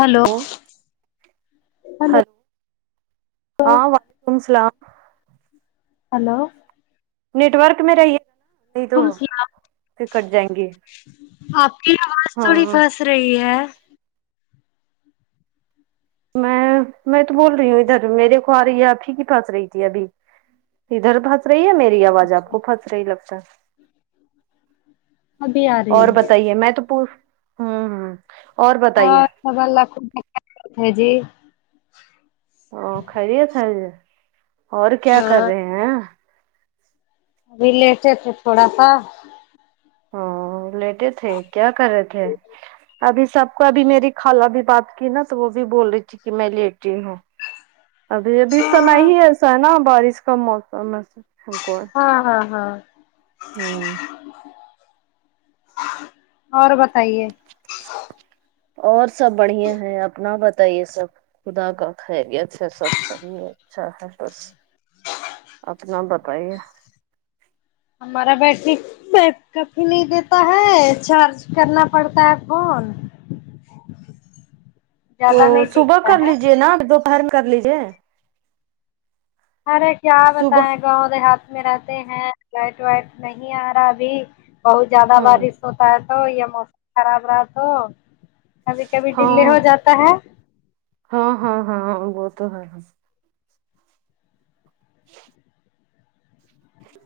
Hello او hello hello ہاں وعلیکم السلام ہیلو نیٹ ورک میں رہئے نہیں تو تم سنا پھر کٹ جائیں گے آپ کی آواز تھوڑی ہاں پھنس رہی ہے میں میں تو بول رہی ہوں ادھر میرے کو آ رہی آپ ہی کی پھنس رہی تھی ابھی ادھر پھنس رہی ہے میری آواز آپ اچھا کو پھنس رہی لگتا ہے ابھی آ رہی اور ہے بتائیے میں تو پوچ ہمم ہاں [unintelligible] اور خیریت ہے جی اور کیا کر ہاں رہے ہیں ابھی لیٹے تھے تھوڑا سا ہ لیٹے تھے کیا کرے تھے ابھی سب کو ابھی میری خالہ بھی بات کی نا تو وہ بھی بول رہی تھی کہ میں لیتی ہوں ابھی ابھی سمئے ہی ایسا ہے نا بارش کا موسم ای ہاں ہاں ہاں ہوں اور بتائیے اور سب بڑھیا ہے اپنا بتائیے سب خدا کا خیریت سے سب صحیح ہے اچھا ہے بس اچھا نام بتایئے ہمارا بیٹری بیک کفھی نہیں دیتا ہے چارج کرنا پڑتا ہے فون تو زیادہ نہیں صبح ٹکتا کر ہے لیجے نا دوپہر میں کر لیجے ارے کیا صبح بتائیں گاؤں د ہاتھ میں رہتے ہیں لائٹ وائٹ نہیں آ رہا ابھی بہت زیادہ ہوں بارش سوتا ہے تو یا موسم خراب رہا تو کبھی کبھی دیلے ہاں ہو جاتا ہے ہاں ہاں ہاں وہ تو ہے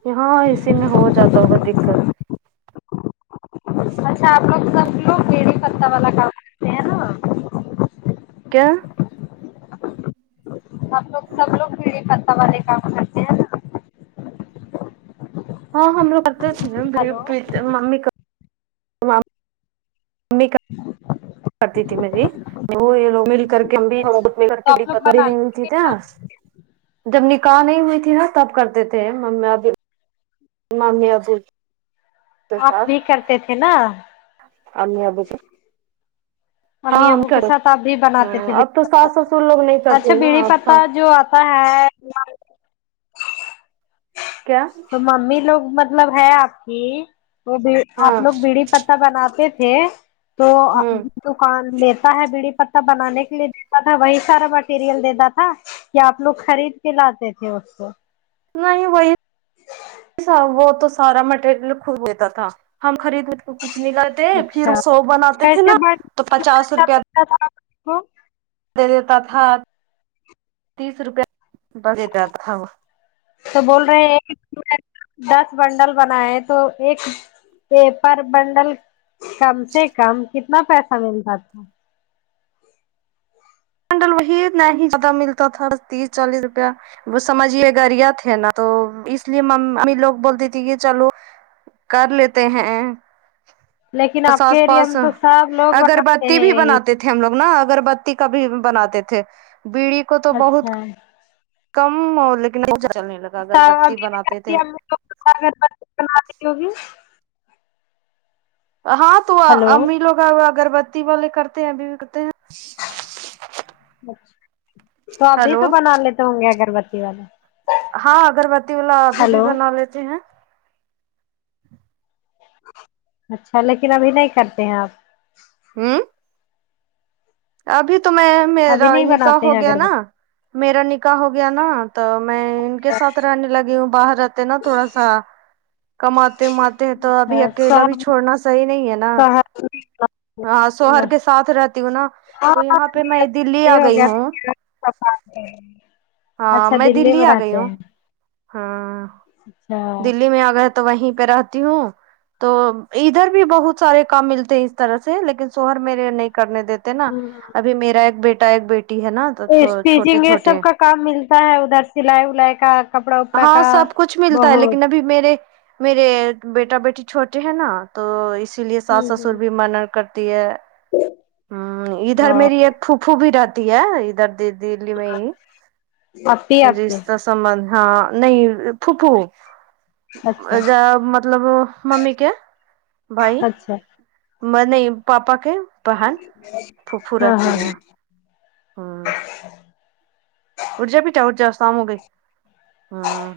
یا ہاں اسی میں ہو جاتا ہوگا دکات اچھا آپ لوگ سب لوگ بڑی پتہ والا کام کرتے ہیں نا کیا آپ سب لوگ سب لوگ بڑی پتہ والے کام کرتے ہیں نا ہاں ہم لوگ کرتے تھے بڑی ہلو ممی کرت نک کرتی تھی میں بھی وہ یہ لوگ مل کر کے کے ہم اچھا تو آپ لوگ بنانے بھی ٹی تس جب نکاح نہیں ہوئی تھی نا تب کرتے تھے ممی ابھی ممی ابو کے آپ ساتھ بھی کرتے تھے نا امی ابو صرف امی ابو کے ساتھ آپ بھی بناتے تھے ہاں اب بیڑی تو ساس سسر لوگ نہیں پتہ اچھا کرتے نا بیڑی اب پتہ ساس جو آپ ہوتا ہے کیا ممی لوگ مطلب مطلب ہے آپ کی وہ بی ہاں آپ لوگ بیڑی پتہ بناتے تھے تو ہوں دکان لیتا ہے بیڑی پتہ بنانے کے لیے دیتا تھا وہی سارا مٹیریل دیتا تھا یا آپ لوگ خرید کے لاتے تھے اس کو نہیں وہی وہ تو سارا مٹیریل خود دیتا تھا ہم خریدنے تو کچھ نہیں لاتے تے پھر اچھا سو بناتے تھے کیسے نا تو پچاس روپیہ [unintelligible] دے دیتا تھا تیس روپے دیتا تھا وہ تو بول رہے ہیں کے دس بنڈل بنائے تو ایک پیپر بنڈل کم سے کم کتنا پیسہ ملتا تھا بنڈل وہی نہیں ہی زیادہ ملتا تھا تیس چالیس روپیہ وہ سمجھ لے گا ریا تھے نا تو اس لیے مام امی لوگ بولتے تھے کہ چلو کر لیتے ہیں لیکن بس آپ کے آس ایریا پاس میں تو سب لوگ بناتے اگربتی ہیں بھی یہی بناتے تھے تھے ہم لوگ نا اگربتی کا بھی بناتے تھے بیڑی کو تو بہت اچھا کم ہو لیکن چلنے لگا اگربتی ابھی بناتے بھی تھے امی لوگ اگربتی بناتی ہوگی ہاں تو ہلو امی لوگ اگربتی والے کرتے ہیں ابھی بھی کرتے ہیں تو ابھی تو ہیلو بنا لیتے ہوں گے اگربتی والے ہاں اگربتی والا ابھی بھی ہلو بنا لیتے ہیں اچھا لیکن ابھی نہیں کرتے ہیں آپ ہوں ابھی تو میں ابھی میرا نہیں نکاح بناتے ہو ہیں گیا نا اگربتی میرا نکاح ہو گیا نا تو میں ان کے ساتھ رہنے لگی ہوں باہر رہتے نا تھوڑا سا کماتے وماتے ہیں تو ابھی اچھا اکیلا بھی چھوڑنا صحیح نہیں ہے نا شہر ہاں شہر شوہر نا کے ساتھ رہتی ہوں نا ہاں تو یہاں پہ میں دلی آ ہو گئی گیا ہوں ہاں اچھا میں دلی آ گئی رہتے ہوں ہیں ہاں اچھا دلی دلی میں آ گئے تو وہیں پہ رہتی ہوں تو ادھر بھی بہت سارے کام ملتے اس طرح سے لیکن شوہر میرے نہیں کرنے دیتے نا ابھی میرا ایک بیٹا ایک بیٹی ہے نا تو چھوٹے اسٹیچنگ یہ چھوٹے سب کا کام ملتا ہے ادھر سلائی ولائی کا کپڑا وپڑا ہاں کا سب کچھ ملتا ہے بہت لیکن ابھی میرے میرے بیٹا بیٹی چھوٹے ہیں نا تو اسی لیے ہ ساس سسر بھی ہ منا کرتی ہے ہ ادھر ا میری ایک پھوپہو بھی رہتی ہے ادھر دلی میں ہی آپی آپ کے رشتہ تمنا نہیں پھوپھو اچھا جا مطلب ممی کے بھائی اچھا میں نہ پاپا کے بہن پھوپھو ہاں رہتی ہاں ہے ہوں اٹھ جا بیٹا اٹھ جا شام ہوگئی ہاں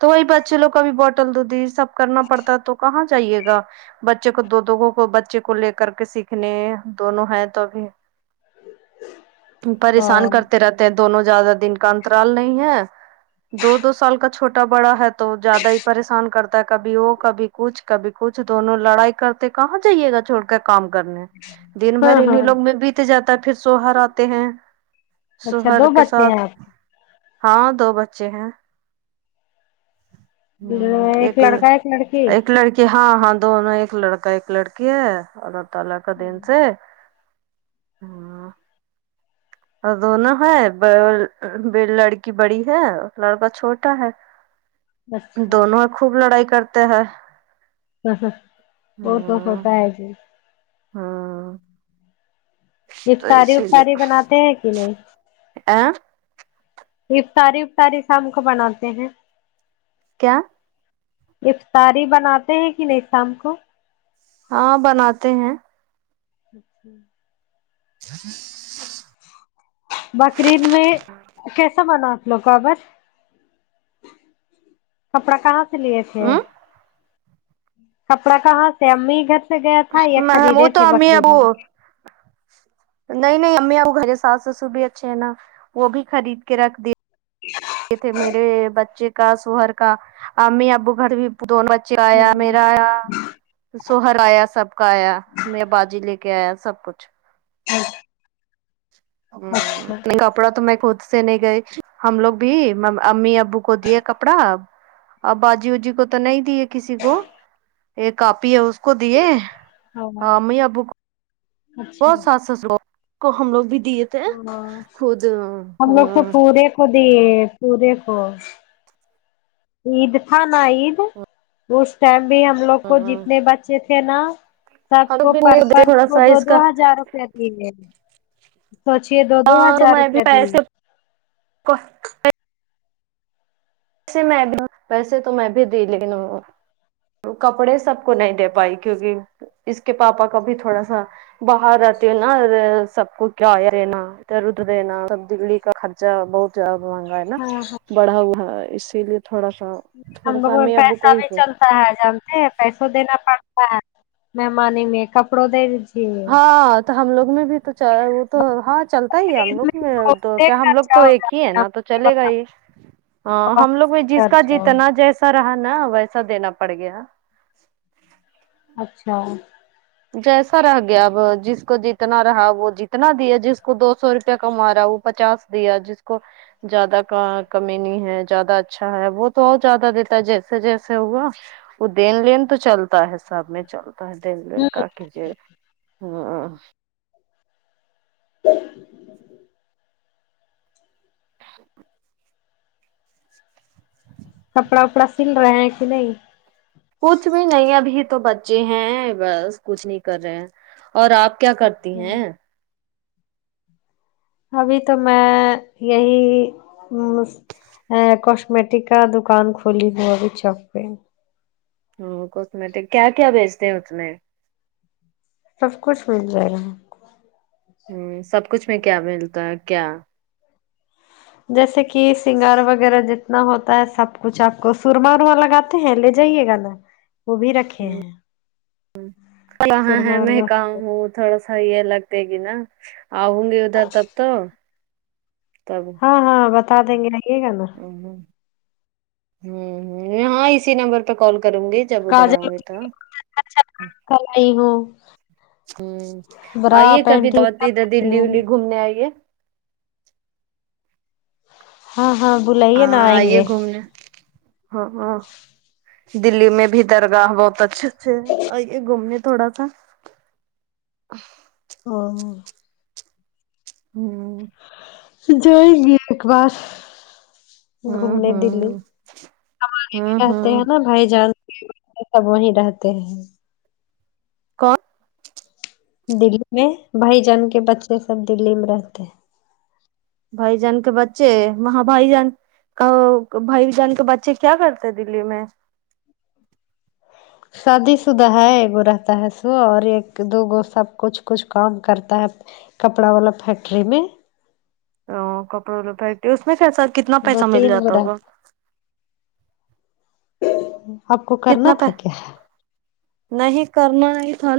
تو وہی بچے لوگ کا بھی بوٹل دودھی سب کرنا پڑتا تو کہاں جائیے گا بچے کو دو دگوں کو بچے کو لے کر کے سیکھنے دونوں ہیں تو بھی پریشان ہاں کرتے رہتے ہیں دونوں زیادہ دن کا اترال نہیں ہے دو دو سال کا چھوٹا بڑا ہے تو زیادہ ہی پریشان کرتا ہے کبھی وہ کبھی کچھ کبھی کچھ دونوں لڑائی کرتے کہاں جائیے گا چھوڑ کا کام کرنے دن بھر ہاں انیں لوگ میں بیت جاتا ہے پھر سوہر آتے ہیں اچھا شوہر دو کے بچے ہیں ساتھ آپ ہاں دو بچے ہیں ہ کے ایک لڈ لڑکا لڑکی ایک لڑکی کہ ہاں ہاں دونوں ایک لڑکا ایک لڑکی ہے اور تلاک دن سے ہاں اور دونوں ہے لڑکی بڑی ہے لڑکا چھوٹا ہے اچھا دونوں اب خوب لڑائی کرتے ہیں وہ تو ہاں ہوتا ہے جی ہاں تو افطاری اسی لیے افتاری بناتے ہیں کہ نہیں ا افطاری افطاری سام کو بناتے ہیں کیا افطاری بناتے ہیں کہ نہیں شام کو ہاں بناتے ہیں اچھا بکری میں کیسا بنا آپ لوگ کا ابس کپڑا کہاں لیے تھے ہ کپڑا کہاں سے امی گھر سے گیا تھا یا وہ خریدے تو تھے امی بکریید ابو میں نہیں نہیں امی وہ گے ساس سسو بھی اچھے ہیں نا وہ بھی خرید کے رکھ د ت میرے بچے کا سوہر کا امی ابو گھر بھی دونوں بچے آیا میں میرا سوہرایا سب کا آیا میں باجی لے کے آیا سب کچھ ہاں ہ نہیں کپڑا تو میں خود سے نہیں گئی ہم لوگ بھی امی اب ابو کو دیا کپڑا ا اب باجی اوجی کو تو نہیں دی ہے کسی کو ایک آپی ہے کو دے ہاں ہ امی ابو کو بہت ساس سسر کو ہم لوگ بھی دیے تھے ہاں خود ہم لوگ تو ہمم پورے کو دیے پورے کو عید تھا نا عید اس ٹائم بھی ہم لوگ کو جتنے بچ چے تھے نا سب ہم کو لوگ پر بھی پرس تھوڑا کو سا دو اس دو کا ہزار روپے دی گے سوچیے دو دو ہزار روپیہ دی گے و اب سے میں بھی ویسے تو میں بھی دی لن کپڑے سب کو نہیں دے پائی کیونکہ اس کے پاپا کا بھی تھوڑا سا باہر آتی ہو نا سب کو کیا ہے ہے نا د رد دینا سبدلی کا خرچا بہت زیاد مہنگا ہے نا ہاں ہاں بڑا ہوا اسی لیے تھوڑا سا تھوڑا امبا سا امی ابو کو پیسہ ہی بھی دے چل چلتا ہے جانتے ہیں پیسوں دینا پڑتا ہے مہمان میں کپڑوں دے دیجیے ہاں تو ہم لوگ میں بھی تو چاہ وہ تو ہاں چلتا ہی ہے ہم خرید لوگ میں تو بہت کیا ہم لوگ تو خرچہ ہو ایک ہی ہے جاتا نا تو چلے گا ہی ہاں بہت ہم لوگ میں جس کا خرچہ جتنا جیسا رہا نا ویسا دینا پڑ گیا اچھا جیسا رہ گیا اب جس کو جتنا رہا وہ جتنا دیا جس کو دو سو روپیہ کما رہا ہے وہ پچاس دیا جس کو زیادہ کا کمی نہیں ہے زیادہ اچھا ہے وہ تو اور زیادہ دیتا ہے جیسے جیسے ہوا وہ دین لین تو چلتا ہے سب میں چلتا ہے دین ل کا کی جی یہ ہاں کپڑا وپڑا سل رہے ہیں کہ نہیں کچھ بھی نہیں ابھی تو بچے ہیں بس کچھ نہیں کر رہے ہیں اور آپ کیا کرتی اچھا ہیں ابھی تو میں یہی ا کاسمیٹک کا دکان کھلی ہوئی ابھی چوک پہ ہ کوسمیٹک کیا کیا بیچتے ہیں اس میں سب کچھ مل جائے گ ہ سب کچھ میں کیا ملتا ہے کیا جیسے کہ سنگار وغیرہ ج اتنا ہوتا ہے سب کچھ آپ کو سورما ورما لگاتے ہیں لے جائیے گا نا وہ بھی رکھے ہیں ف [unintelligible] کہاں ہے سرما میں ورما کہاں ہوں تھوڑا سا یہ لگتے گ نا آؤوں گی ادھر تب تو تب ہاں ہاں بتا دیں گے آئیے گا نا ہ ہ ہ ہاں اسی نمبر پہ کال کروں گی جب ادھر آؤ گے تو اچھا کل ائی ہو ہوں آئیے کبھی تو پینٹی بھی سب ادھر رکھی دلی ہوں ولی گھومنے آئیے ہاں ہاں بلائیے نہ ہاں آئیں آئیے گے گھومنے ہاں ہاں دللی میں بھی درگاہ بہت اچھے اچھے ہیں آئیے گھومنے تھوڑا سا ا ہ حم ہوں جائیں گے ایک بار ہ گھومنے دلی ہ ہمارے بھی ہوں رہتے ہوں ہیں نا بھائی جان سب وہی رہتے ہیں کون دلی میں بھائی جان کے بچے سب دلی میں رہتے ہیں بھائی جان کے بچے وہاں بھائی جان کہ بھائی جان کے بچے کیا کرتے دلی میں شادی شدہ ہے وہ رہتا ہے سو اور ایک دو گو سب کچھ کچھ کام کرتا ہے کپڑا والا فیکٹری میں تو کپڑے والا فیکٹری اس میں ایسا کتنا دو پیسہ مل تین گو جاتا رہتے ہوگا ہیں۔ آپ کو کرنا کتنا تھا پ کیا نہیں کرنا ہی تھا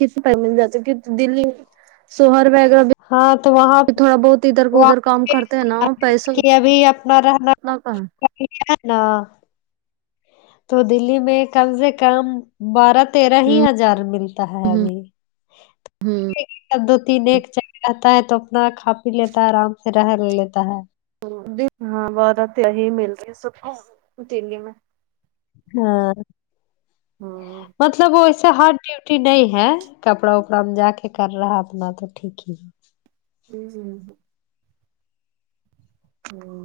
کت پ مل جات کی دلی سوہر وگرہ [unintelligible] ہاں تو وہاں وہ کام کرتے ہیں نا پیسہ [unintelligible] ابھی اپنا رہنا اتنا کہاں کیا نا تو دلی میں کم سے کم بارت تیرہ ہی ہزار ملتا ہے ہ ابھی ہ دو تین ایک چائے رہتا ہے تو اپنا کھا پی لیتا ہے آرام رہ لیتا ہے ہاں وہ عورت یہی مل رہی ہے سب کو دلی میں اور ہ مطلب وہ اتنا ہارڈ ڈیوٹی نہیں ہے کپڑا وپڑا میں جا کے کر رہا ہے اپنا تو ٹھیک ہی ہے ہوں ہوں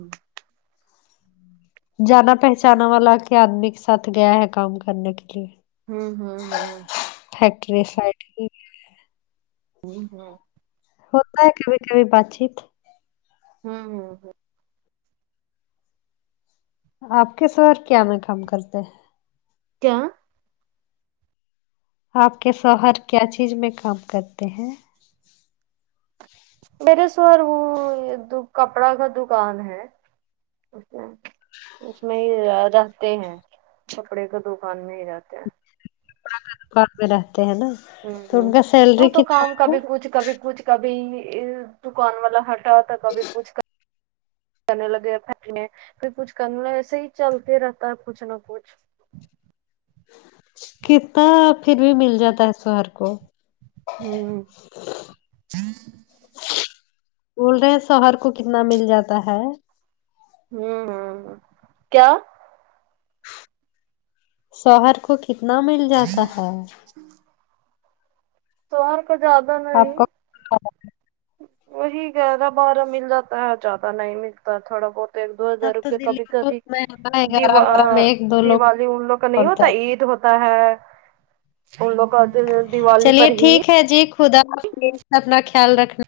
جانا پہچانا والا کے آدمی کے ساتھ گیا ہے کام کرنے کے لیے ہوں ہوں ہوں فیکٹری سائڈ میں جی ہاں ہوتا ہے کبھی کبھی بات چیت ہوں ہوتا آپ کے شوہر کیا میں کام کرتے ہیں کیا آپ کے شوہر کیا چیز میں کام کرتے ہیں میرے شوہر وہ کپڑا کا دکان ہے اچھا اس لیے وہ آ جاتے ہیں چھپڑے کے دکان میں ہی رہتے ہیں کاروبار میں رہتے ہیں نا ہوں تو ان ہوں کا وہ سیلری تو کتنا کام کبھی ہوگا کچھ کبھی کچھ کبھی یہ دکان والا ہٹا تھا کبھی کچھ کر کرنے لگے میں نے پھر کچھ کرنے لگا ایسے ہی چلتے رہتا ہے کچھ نہ کچھ کتنا پھر بھی مل جاتا ہے سوہر کو ہوں بول رہے ہیں سوہر کو کتنا مل جاتا ہے ہوں ہ ہ کیا شوہر کو کتنا مل جاتا ہے شوہر کو زیادہ آپ نہیں کو وہی گیارہ بارہ مل جاتا ہے زیادہ نہیں ملتا تھوڑا بہت ایک دو تب ہزار تو روپئے دلی کبھی کو کبھی میں گیارہ دیوا بارہ میں ایک دو لوگ دیوالی ان لوگ کا نہیں ہوتا پڑتا ہے عید ہو ہوتا ہے ان لوگ کا دل دیوالی پر چلیے ہی ٹھیک ہے جی خدا پز اپنا خیال رکھنا